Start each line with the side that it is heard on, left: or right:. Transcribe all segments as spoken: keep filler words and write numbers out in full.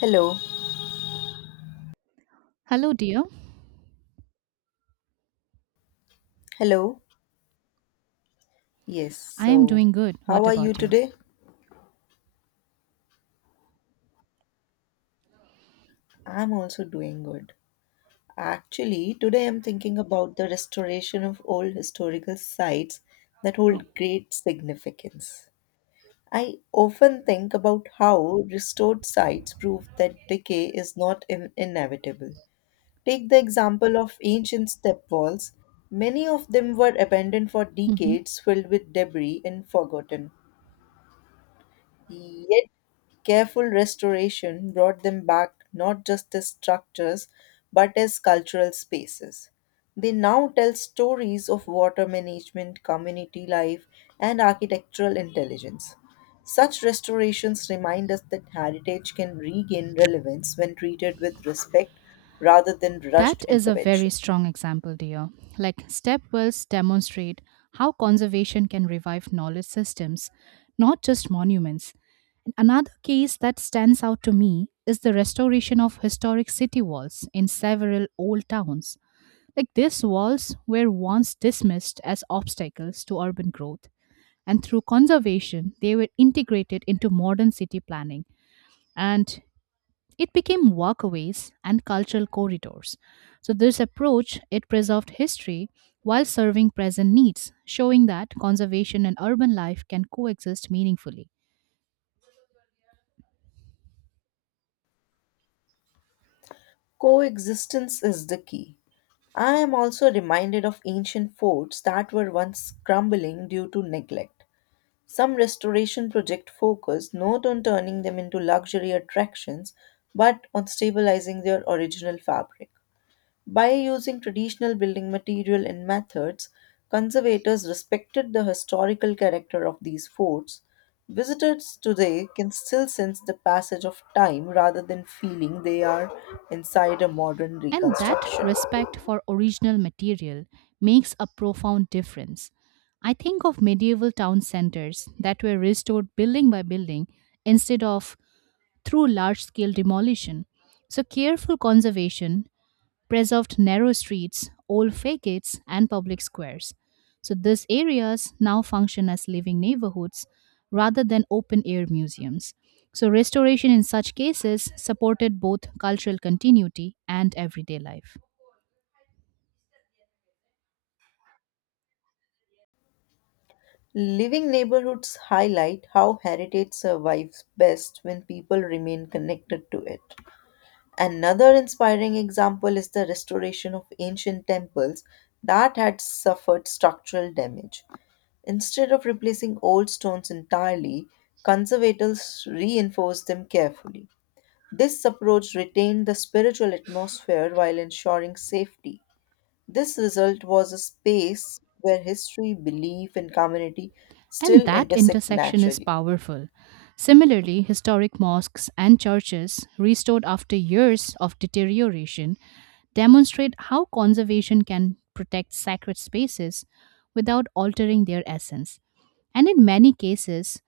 left: Hello.
right: Hello, dear.
left: Hello. Yes.
right: I am
left: So,
right: doing good.
left: how
right: What
left: are you
right: about you?
left: today? I'm also doing good. Actually, today I'm thinking about the restoration of old historical sites that
right: Oh.
left: hold great significance. I often think about how restored sites prove that decay is not in- inevitable. Take the example of ancient step walls. Many of them were abandoned for
right: Mhm.
left: decades, filled with debris and forgotten. Yet careful restoration brought them back not just as structures but as cultural spaces. They now tell stories of water management, community life, and architectural intelligence. Such restorations remind us that heritage can regain relevance when treated with respect rather than rushed
right: That is a very
left: intervention.
right: strong example, dear. Like stepwells demonstrate how conservation can revive knowledge systems, not just monuments. Another case that stands out to me is the restoration of historic city walls in several old towns. Like these walls were once dismissed as obstacles to urban growth, and through conservation, they were integrated into modern city planning. And It became walkways and cultural corridors. So this approach it preserved history while serving present needs, showing that conservation and urban life can coexist meaningfully.
left: Coexistence is the key. I am also reminded of ancient forts that were once crumbling due to neglect. Some restoration projects focus not on turning them into luxury attractions but on stabilizing their original fabric. By using traditional building material and methods, conservators respected the historical character of these forts. Visitors today can still sense the passage of time rather than feeling they are inside a modern
right: And that
left: reconstruction.
right: respect for original material makes a profound difference. I think of medieval town centers that were restored building by building instead of through large scale demolition. So, careful conservation preserved narrow streets, old facades, and public squares. So these areas now function as living neighborhoods rather than open air museums. So restoration in such cases supported both cultural continuity and everyday life.
left: Living neighborhoods highlight how heritage survives best when people remain connected to it. Another inspiring example is the restoration of ancient temples that had suffered structural damage. Instead of replacing old stones entirely, conservators reinforced them carefully. This approach retained the spiritual atmosphere while ensuring safety. This result was a space where history, belief, and community
right: And
left: still
right: that
left: intersect
right: intersection is
left: naturally.
right: powerful. Similarly, historic mosques and churches, restored after years of deterioration, demonstrate how conservation can protect sacred spaces without altering their essence. And in many cases,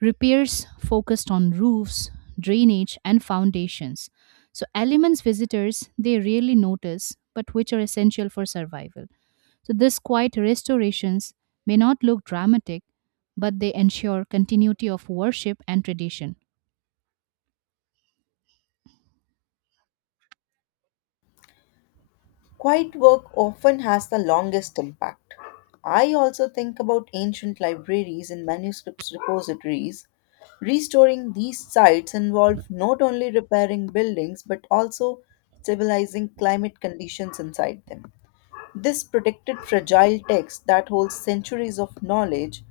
right: repairs focused on roofs, drainage, and foundations. So, elements visitors they rarely notice, but which are essential for survival. So, these quiet restorations may not look dramatic, but they ensure continuity of worship and tradition.
left: Quiet work often has the longest impact. I also think about ancient libraries and manuscripts repositories. Restoring these sites involved not only repairing buildings but also stabilizing climate conditions inside them. This protected fragile text that holds centuries of knowledge.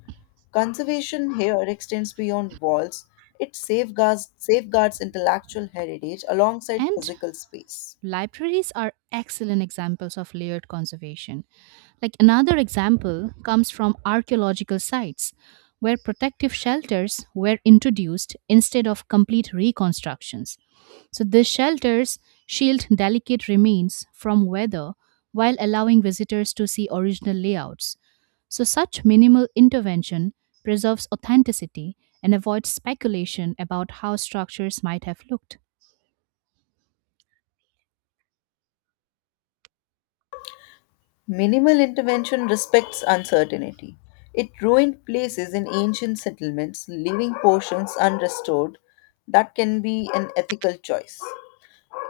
left: Conservation here extends beyond walls. It safeguards, safeguards intellectual heritage alongside
right: And
left: physical space.
right: Libraries are excellent examples of layered conservation. Like another example comes from archaeological sites, where protective shelters were introduced instead of complete reconstructions. So these shelters shield delicate remains from weather while allowing visitors to see original layouts. So such minimal intervention preserves authenticity and avoids speculation about how structures might have looked.
left: Minimal intervention respects uncertainty. It ruined places in ancient settlements, leaving portions unrestored. That can be an ethical choice.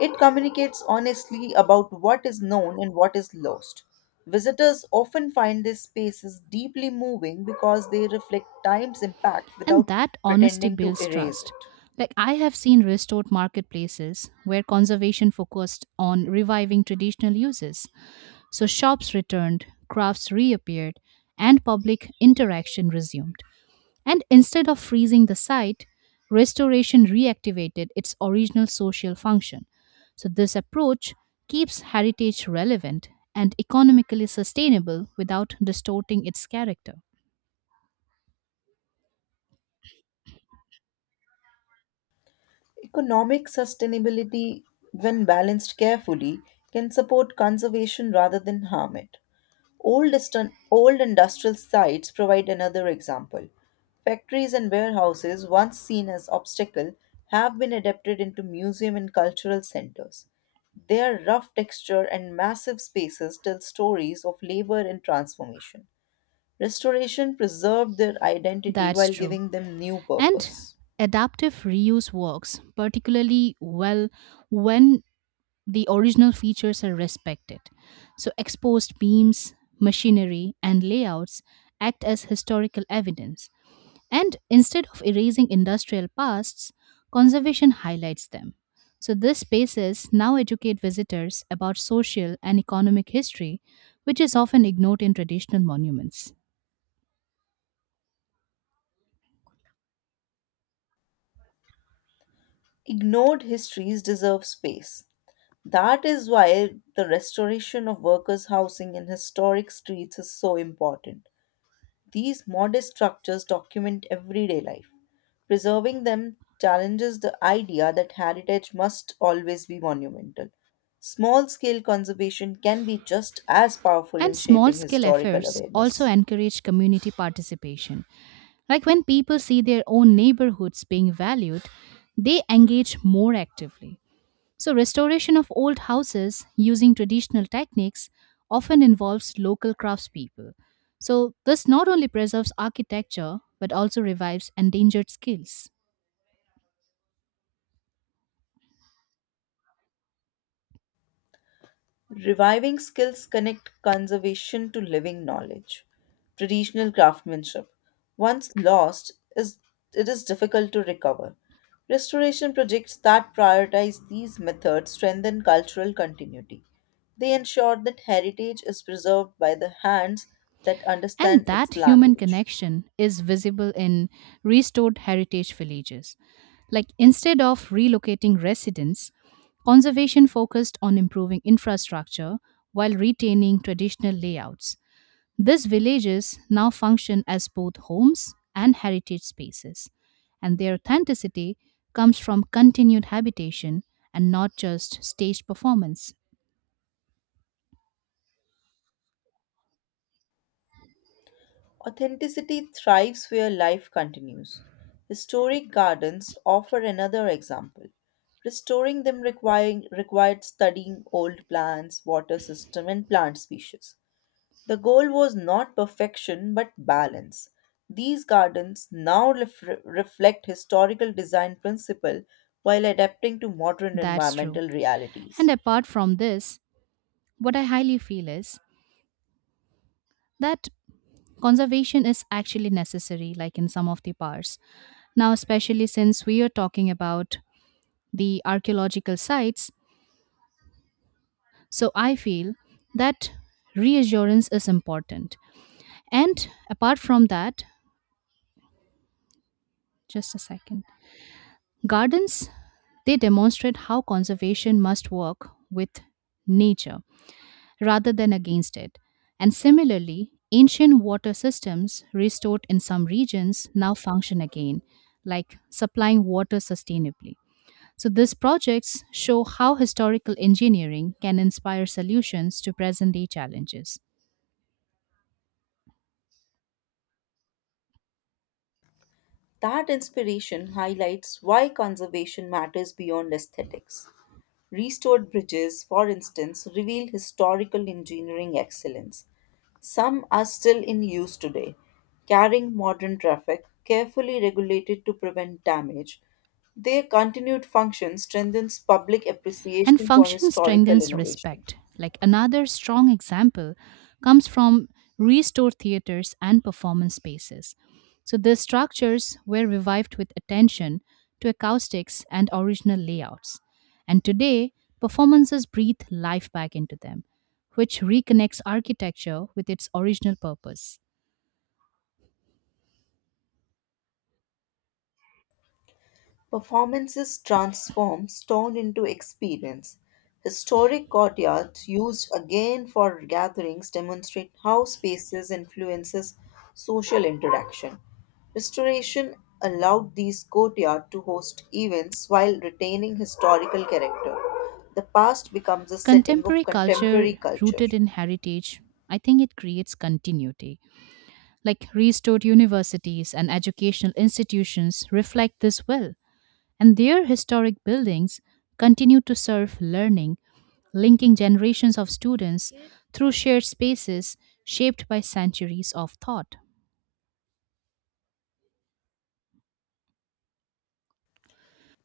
left: It communicates honestly about what is known and what is lost. Visitors often find these spaces deeply moving because they reflect time's impact
right: And
left: without
right: that honesty
left: pretending to
right: builds
left: erase
right: trust.
left: it.
right: Like I have seen restored marketplaces where conservation focused on reviving traditional uses. So shops returned, crafts reappeared, and public interaction resumed. And instead of freezing the site, restoration reactivated its original social function. So this approach keeps heritage relevant and economically sustainable without distorting its character.
left: Economic sustainability, when balanced carefully, can support conservation rather than harm it. Old, distan- old industrial sites provide another example. Factories and warehouses, once seen as obstacle, have been adapted into museum and cultural centers. Their rough texture and massive spaces tell stories of labor and transformation. Restoration preserved their identity
right: That's
left: while
right: true.
left: giving them new
right: And
left: purpose.
right: adaptive reuse works particularly well when the original features are respected. So, exposed beams, machinery, and layouts act as historical evidence. And instead of erasing industrial pasts, conservation highlights them. So, these spaces now educate visitors about social and economic history, which is often ignored in traditional monuments.
left: Ignored histories deserve space. That is why the restoration of workers' housing in historic streets is so important. These modest structures document everyday life. Preserving them challenges the idea that heritage must always be monumental. Small scale conservation can be just as powerful in
right: And small
left: shaping
right: scale
left: historical
right: efforts also
left: awareness.
right: encourage community participation. Like when people see their own neighborhoods being valued, they engage more actively. So, restoration of old houses using traditional techniques often involves local craftspeople. So, this not only preserves architecture but also revives endangered skills.
left: Reviving skills connect conservation to living knowledge. Traditional craftsmanship, once lost, is it is difficult to recover. Restoration projects that prioritize these methods strengthen cultural continuity. They ensure that heritage is preserved by the hands that
right: And
left: understand its
right: that human
left: language.
right: connection is visible in restored heritage villages. Like instead of relocating residents, conservation focused on improving infrastructure while retaining traditional layouts. These villages now function as both homes and heritage spaces, and their authenticity comes from continued habitation and not just staged performance.
left: Authenticity thrives where life continues. Historic gardens offer another example. Restoring them requiring, required studying old plants, water system, and plant species. The goal was not perfection but balance. These gardens now ref- reflect historical design principle while adapting to modern
right: That's true.
left: environmental
right: And
left: realities.
right: apart from this, what I highly feel is that conservation is actually necessary, like in some of the parts. Now, especially since we are talking about the archaeological sites, so I feel that reassurance is important. And apart from that, just a second, gardens they demonstrate how conservation must work with nature rather than against it. And similarly, ancient water systems restored in some regions now function again, like supplying water sustainably. So, these projects show how historical engineering can inspire solutions to present day challenges.
left: That inspiration highlights why conservation matters beyond aesthetics. Restored bridges, for instance, reveal historical engineering excellence. Some are still in use today, carrying modern traffic, carefully regulated to prevent damage. Their continued function strengthens public
right: And
left: appreciation for
right: function
left: historical
right: strengthens
left: innovation.
right: respect. Like another strong example comes from restored theaters and performance spaces. So, these structures were revived with attention to acoustics and original layouts. And today, performances breathe life back into them, which reconnects architecture with its original purpose.
left: Performances transform stone into experience. Historic courtyards used again for gatherings demonstrate how spaces influences social interaction. Restoration allowed these courtyards to host events while retaining historical character. The past becomes a setting of
right: Contemporary
left: contemporary
right: culture
left: culture.
right: rooted in heritage, I think it creates continuity. Like restored universities and educational institutions reflect this well, and their historic buildings continue to serve learning, linking generations of students through shared spaces shaped by centuries of thought.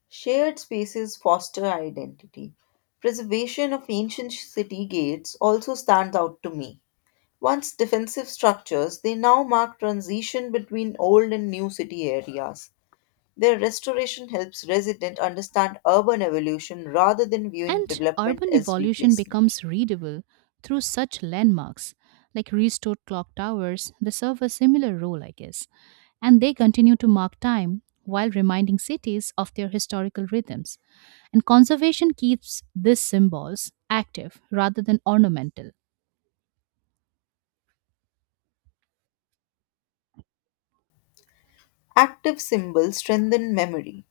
left: Shared spaces foster identity. Preservation of ancient city gates also stands out to me. Once defensive structures, they now mark transition between old and new city areas. Their restoration helps residents understand urban evolution rather than viewing
right: And
left: development
right: urban
left: as
right: evolution
left: replacement.
right: becomes readable through such landmarks like restored clock towers, they serve a similar role, I guess. And they continue to mark time while reminding cities of their historical rhythms. And conservation keeps these symbols active rather than ornamental.
left: Active symbols strengthen memory.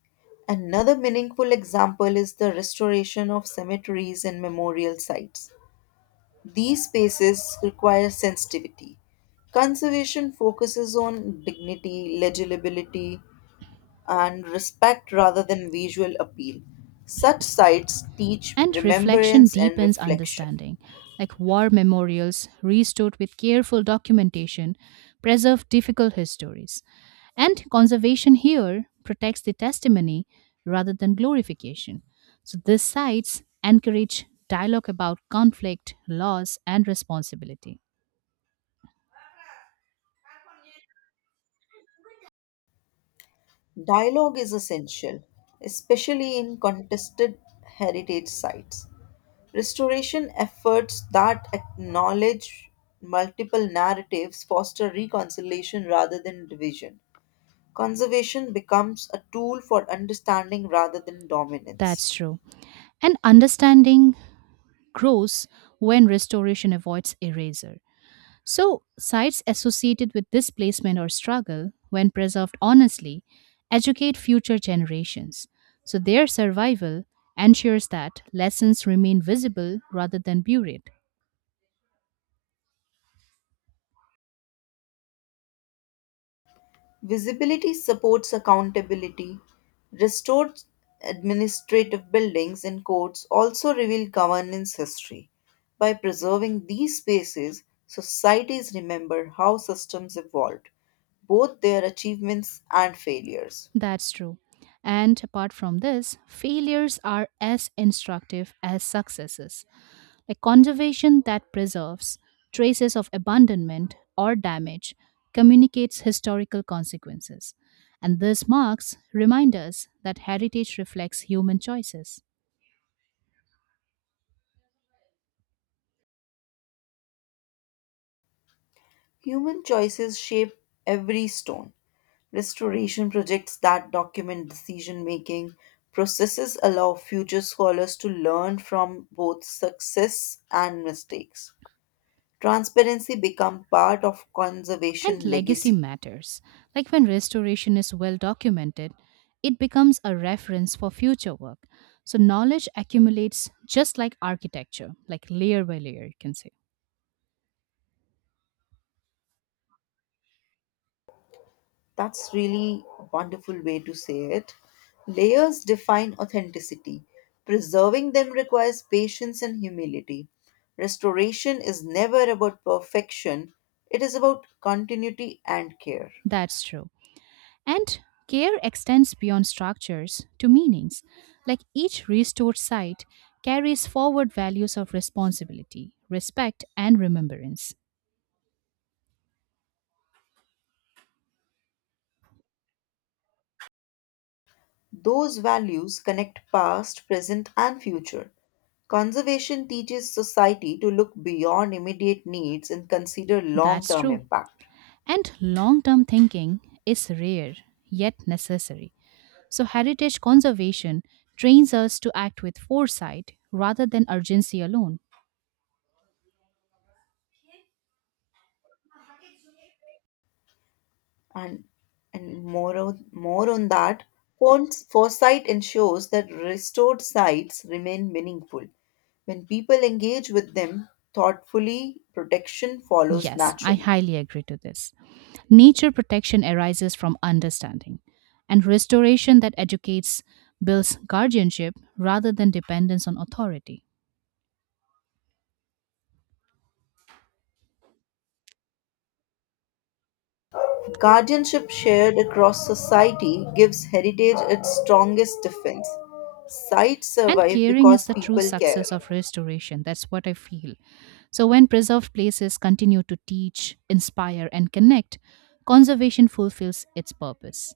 left: Another meaningful example is the restoration of cemeteries and memorial sites. These spaces require sensitivity. Conservation focuses on dignity, legibility, and respect rather than visual appeal. Such sites teach
right: And reflection
left: remembrance and
right: deepens
left: reflection.
right: understanding. Like war memorials, restored with careful documentation, preserve difficult histories. And conservation here protects the testimony rather than glorification. So these sites encourage dialogue about conflict, loss, and responsibility.
left: Dialogue is essential, especially in contested heritage sites. Restoration efforts that acknowledge multiple narratives foster reconciliation rather than division. Conservation becomes a tool for understanding rather than dominance.
right: That's true. And understanding grows when restoration avoids erasure. So, sites associated with displacement or struggle, when preserved honestly, educate future generations. So, their survival ensures that lessons remain visible rather than buried.
left: Visibility supports accountability. Restored administrative buildings and courts also reveal governance history. By preserving these spaces, societies remember how systems evolved, both their achievements and failures.
right: That's true. And apart from this, failures are as instructive as successes. A conservation that preserves traces of abandonment or damage communicates historical consequences. And this marks remind us that heritage reflects human choices.
left: Human choices shape every stone. Restoration projects that document decision making processes allow future scholars to learn from both success and mistakes. Transparency become part of
right: And
left: conservation
right: legacy
left: legacy.
right: matters. Like when restoration is well documented, it becomes a reference for future work. So knowledge accumulates just like architecture, like layer by layer, you can say.
left: That's really a wonderful way to say it. Layers define authenticity. Preserving them requires patience and humility. Restoration is never about perfection, it is about continuity and care.
right: That's true. And care extends beyond structures to meanings, like each restored site carries forward values of responsibility, respect, and remembrance.
left: Those values connect past, present, and future. Conservation teaches society to look beyond immediate needs and consider long
right: That's
left: term
right: true.
left: impact.
right: And long term thinking is rare yet necessary. So, heritage conservation trains us to act with foresight rather than urgency alone.
left: and and more on, more on that Fons- foresight ensures that restored sites remain meaningful when people engage with them thoughtfully, protection follows
right: Yes, I
left: naturally.
right: highly agree to this. Nature protection arises from understanding, and restoration that educates builds guardianship rather than dependence on authority.
left: Guardianship shared across society gives heritage its strongest defense. Sites
right: And
left: survive
right: caring is
left: because
right: the true
left: people care.
right: success of restoration. That's what I feel. So, when preserved places continue to teach, inspire, and connect, conservation fulfills its purpose.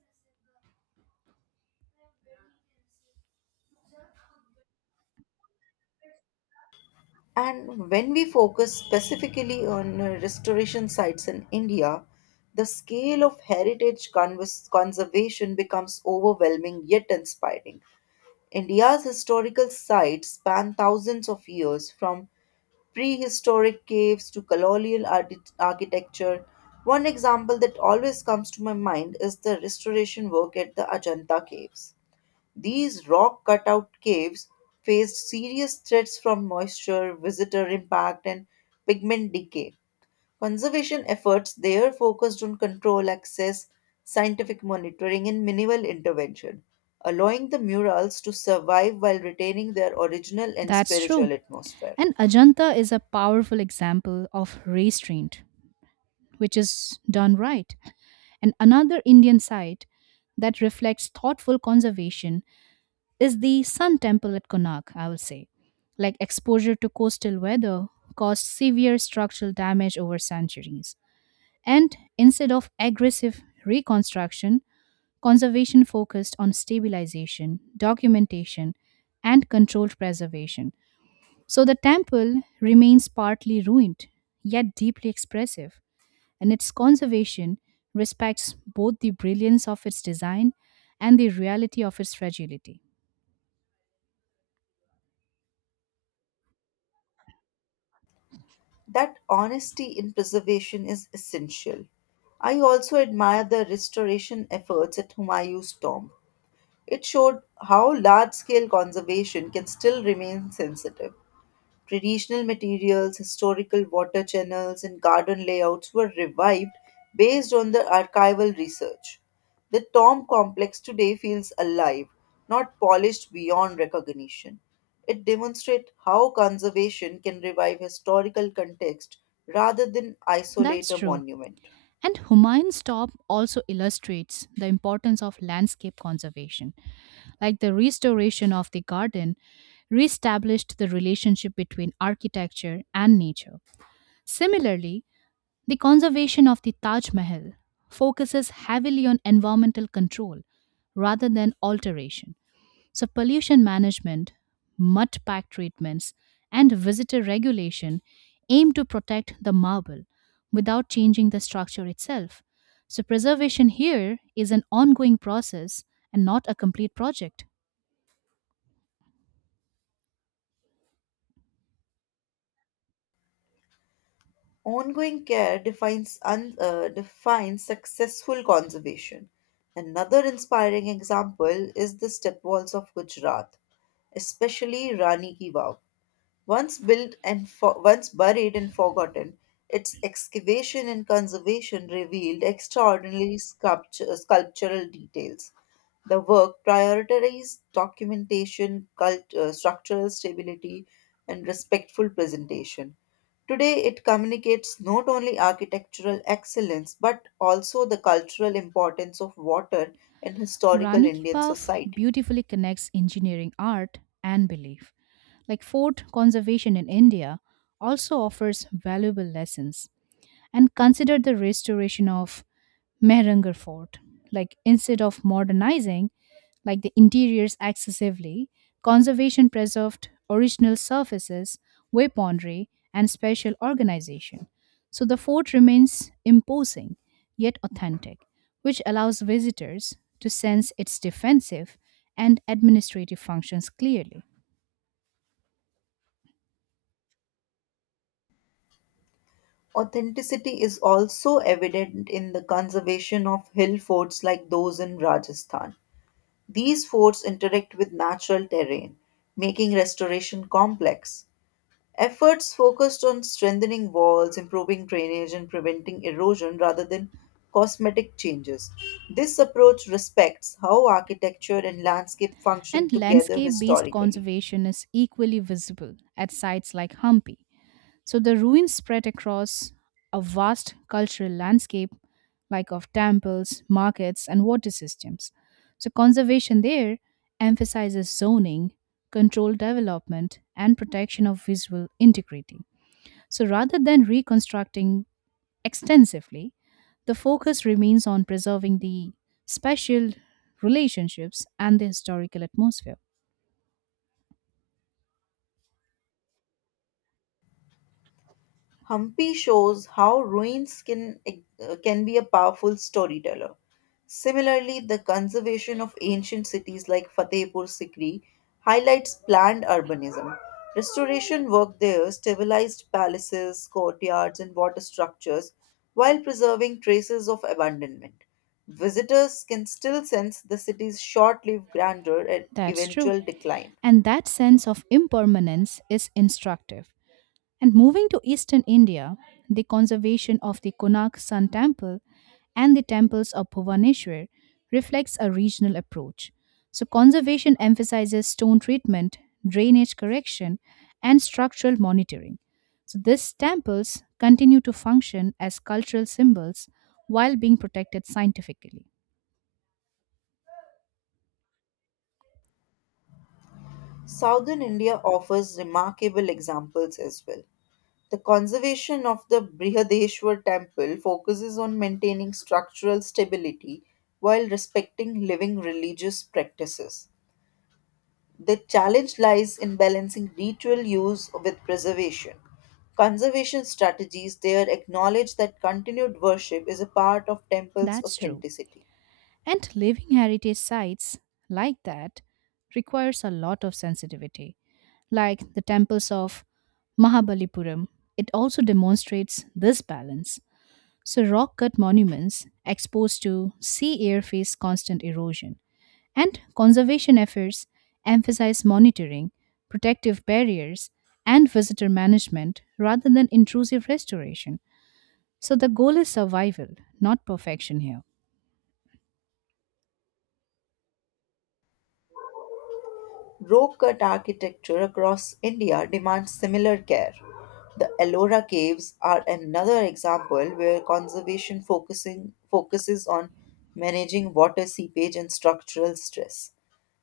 left: And when we focus specifically on uh, restoration sites in India, the scale of heritage convers- conservation becomes overwhelming yet inspiring. India's historical sites span thousands of years, from prehistoric caves to colonial archi- architecture. One example that always comes to my mind is the restoration work at the Ajanta Caves. These rock cutout caves faced serious threats from moisture, visitor impact, and pigment decay. Conservation efforts there focused on control access, scientific monitoring, and minimal intervention, allowing the murals to survive while retaining their original and
right: That's true.
left: spiritual atmosphere.
right: And Ajanta is a powerful example of restraint, which is done right. And another Indian site that reflects thoughtful conservation is the sun temple at Konark, I will say. Like exposure to coastal weather caused severe structural damage over centuries. And instead of aggressive reconstruction, conservation focused on stabilization, documentation, and controlled preservation. So the temple remains partly ruined, yet deeply expressive, and its conservation respects both the brilliance of its design and the reality of its fragility.
left: That honesty in preservation is essential. I also admire the restoration efforts at Humayun's tomb. It showed how large scale conservation can still remain sensitive. Traditional materials, historical water channels, and garden layouts were revived based on the archival research. The Tom complex today feels alive, not polished beyond recognition. It demonstrates how conservation can revive historical context rather than
right: That's
left: isolate a
right: true.
left: monument.
right: And Humayun's Tomb also illustrates the importance of landscape conservation, like the restoration of the garden reestablished the relationship between architecture and nature. Similarly, the conservation of the Taj Mahal focuses heavily on environmental control rather than alteration, so pollution management, mud pack treatments, and visitor regulation aim to protect the marble without changing the structure itself. So, preservation here is an ongoing process and not a complete project.
left: Ongoing care defines, un, uh, defines successful conservation. Another inspiring example is the steppe walls of Gujarat, especially Rani Ki Vav. Once built and fo- once buried and forgotten, its excavation and conservation revealed extraordinary sculpture- sculptural details. The work prioritized documentation, cult- uh, structural stability, and respectful presentation. Today, it communicates not only architectural excellence but also the cultural importance of water in historical
right: Rani Ki
left: Indian
right: Vav
left: society.
right: beautifully connects engineering art and belief. Like fort conservation in India also offers valuable lessons and consider the restoration of Mehrangarh Fort. Like instead of modernizing like the interiors excessively, conservation preserved original surfaces, weaponry, and special organization. So the fort remains imposing yet authentic, which allows visitors to sense its defensive and administrative functions clearly.
left: Authenticity is also evident in the conservation of hill forts like those in Rajasthan. These forts interact with natural terrain, making restoration complex. Efforts focused on strengthening walls, improving drainage, and preventing erosion rather than cosmetic changes. This approach respects how architecture and landscape function
right: And
left: together
right: landscape based
left: historically.
right: conservation is equally visible at sites like Hampi. So the ruins spread across a vast cultural landscape, like of temples, markets, and water systems. So conservation there emphasizes zoning, controlled development, and protection of visual integrity. So rather than reconstructing extensively, the focus remains on preserving the spatial relationships and the historical atmosphere.
left: Humpy shows how ruins can, uh, can be a powerful storyteller. Similarly, the conservation of ancient cities like Fatehpur Sikri highlights planned urbanism. Restoration work there stabilized palaces, courtyards, and water structures while preserving traces of abandonment. Visitors can still sense the city's short lived grandeur and
right: That's true.
left: eventual decline.
right: And that sense of impermanence is instructive. And moving to eastern India, the conservation of the Konark Sun Temple and the temples of Bhubaneswar reflects a regional approach. So, conservation emphasizes stone treatment, drainage correction, and structural monitoring. So, these temples continue to function as cultural symbols while being protected scientifically.
left: Southern India offers remarkable examples as well. The conservation of the Brihadeshwar temple focuses on maintaining structural stability while respecting living religious practices. The challenge lies in balancing ritual use with preservation. Conservation strategies there acknowledge that continued worship is a part of temple's
right: That's true.
left: authenticity.
right: And living heritage sites like that requires a lot of sensitivity. Like the temples of Mahabalipuram, it also demonstrates this balance. So, rock cut monuments exposed to sea air face constant erosion, and conservation efforts emphasize monitoring, protective barriers, and visitor management rather than intrusive restoration. So, the goal is survival, not perfection here.
left: Rope cut architecture across India demands similar care. The Ellora Caves are another example where conservation focusing, focuses on managing water seepage and structural stress.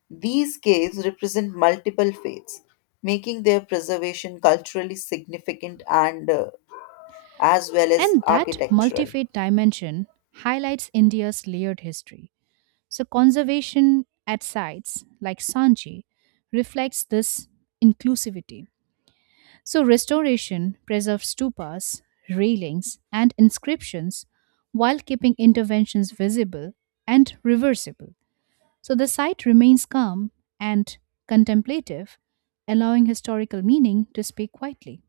left: These caves represent multiple faiths, making their preservation culturally significant and uh, as well as
right: And that
left: architectural.
right: multi-faith dimension highlights India's layered history. So conservation at sites like Sanchi reflects this inclusivity. So restoration preserves stupas, railings, and inscriptions while keeping interventions visible and reversible. So the site remains calm and contemplative, allowing historical meaning to speak quietly.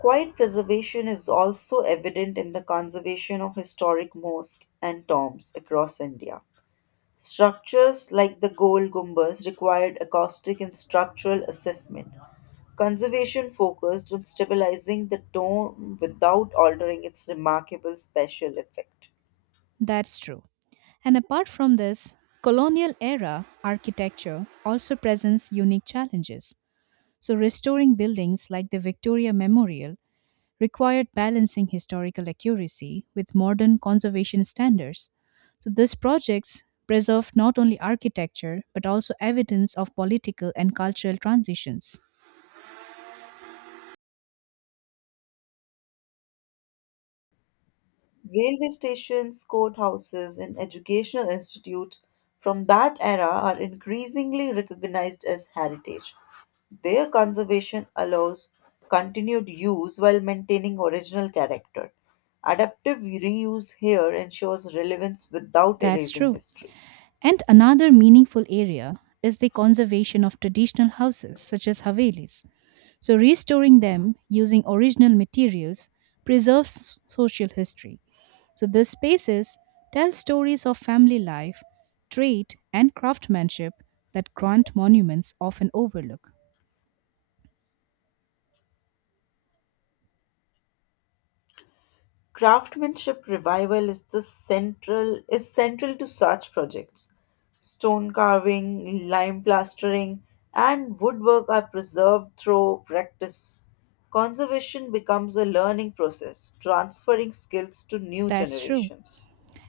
left: Quiet preservation is also evident in the conservation of historic mosques and tombs across India. Structures like the gold gumbas required acoustic and structural assessment. Conservation focused on stabilizing the dome without altering its remarkable special effect.
right: That's true. And apart from this, colonial era architecture also presents unique challenges. So, restoring buildings like the Victoria Memorial required balancing historical accuracy with modern conservation standards. So, these projects preserved not only architecture but also evidence of political and cultural transitions.
left: Railway stations, courthouses, and educational institutes from that era are increasingly recognized as heritage. Their conservation allows continued use while maintaining original character. Adaptive reuse here ensures relevance without
right: That's
left: erasing
right: true.
left: history.
right: And another meaningful area is the conservation of traditional houses such as havelis. So, restoring them using original materials preserves social history. So, these spaces tell stories of family life, trade, and craftsmanship that grand monuments often overlook.
left: Craftsmanship revival is the central is central to such projects. Stone carving, lime plastering, and woodwork are preserved through practice. Conservation becomes a learning process, transferring skills to new
right: That's true.
left: generations.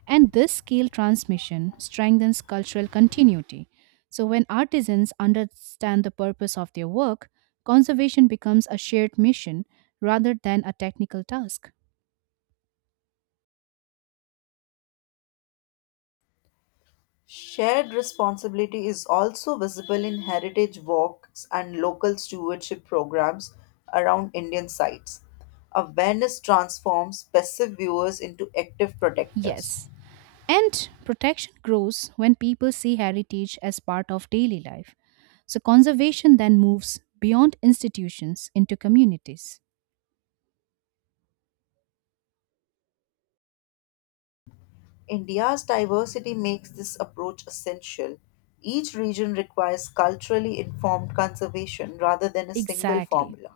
right: And this skill transmission strengthens cultural continuity. So, when artisans understand the purpose of their work, conservation becomes a shared mission rather than a technical task.
left: Shared responsibility is also visible in heritage walks and local stewardship programs around Indian sites. Awareness transforms passive viewers into active protectors.
right: Yes, and protection grows when people see heritage as part of daily life. So conservation then moves beyond institutions into communities.
left: India's diversity makes this approach essential. Each region requires culturally informed conservation rather than a single
right: Exactly.
left: formula.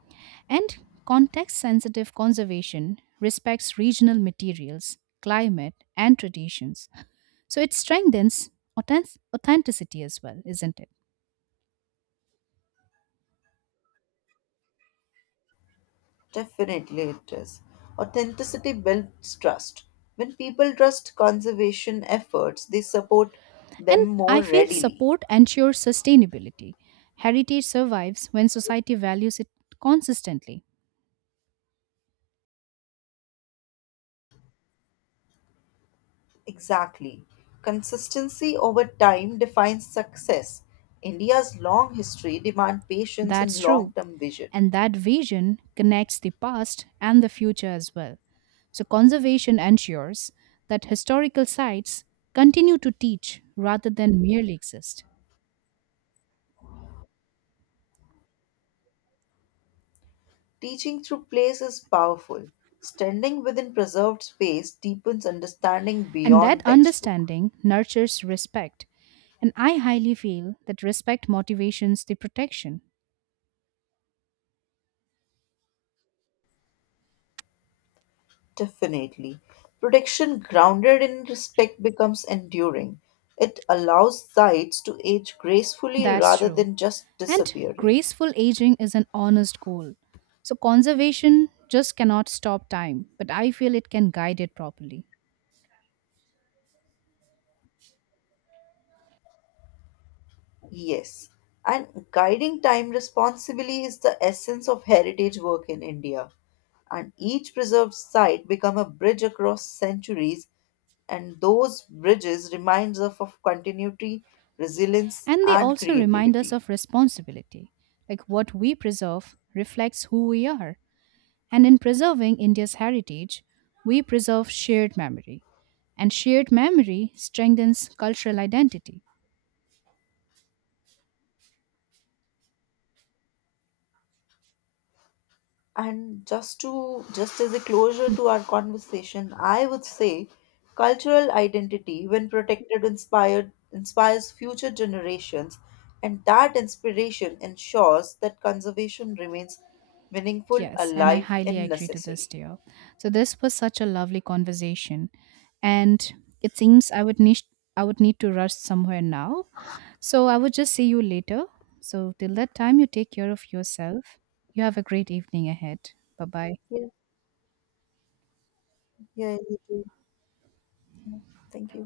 right: And context sensitive conservation respects regional materials, climate, and traditions. So it strengthens authentic- authenticity as well, isn't it?
left: Definitely it is. Authenticity builds trust. When people trust conservation efforts, they support them
right: And
left: more
right: I feel
left: readily.
right: support ensures sustainability. Heritage survives when society values it consistently.
left: Exactly. Consistency over time defines success. India's long history demands patience
right: That's
left: and
right: true.
left: long term vision.
right: And that vision connects the past and the future as well. So, conservation ensures that historical sites continue to teach rather than merely exist.
left: Teaching through place is powerful. Standing within preserved space deepens understanding
right: And that
left: beyond textbook.
right: understanding nurtures respect. And I highly feel that respect motivations the protection.
left: Definitely. Protection grounded in respect becomes enduring. It allows sites to age gracefully
right: That's
left: rather
right: true.
left: than just
right: And
left: disappearing.
right: graceful aging is an honest goal. So, conservation just cannot stop time, but I feel it can guide it properly.
left: Yes. And guiding time responsibly is the essence of heritage work in India. And each preserved site become a bridge across centuries, and those bridges reminds us of continuity, resilience
right: And they
left: and
right: also remind us
left: creativity.
right: of responsibility. Like what we preserve reflects who we are. And in preserving India's heritage, we preserve shared memory. And shared memory strengthens cultural identity.
left: And just to just as a closure to our conversation, I would say cultural identity, when protected, inspired inspires future generations, and that inspiration ensures that conservation remains meaningful,
right: Yes, and I
left: alive,
right: highly
left: and
right: agree to this,
left: necessary.
right: dear. So this was such a lovely conversation. And it seems I would need I would need to rush somewhere now. So I would just see you later. So till that time you take care of yourself. You have a great evening ahead. Bye bye.
left: Yeah, yeah, you too. Yeah. Thank you.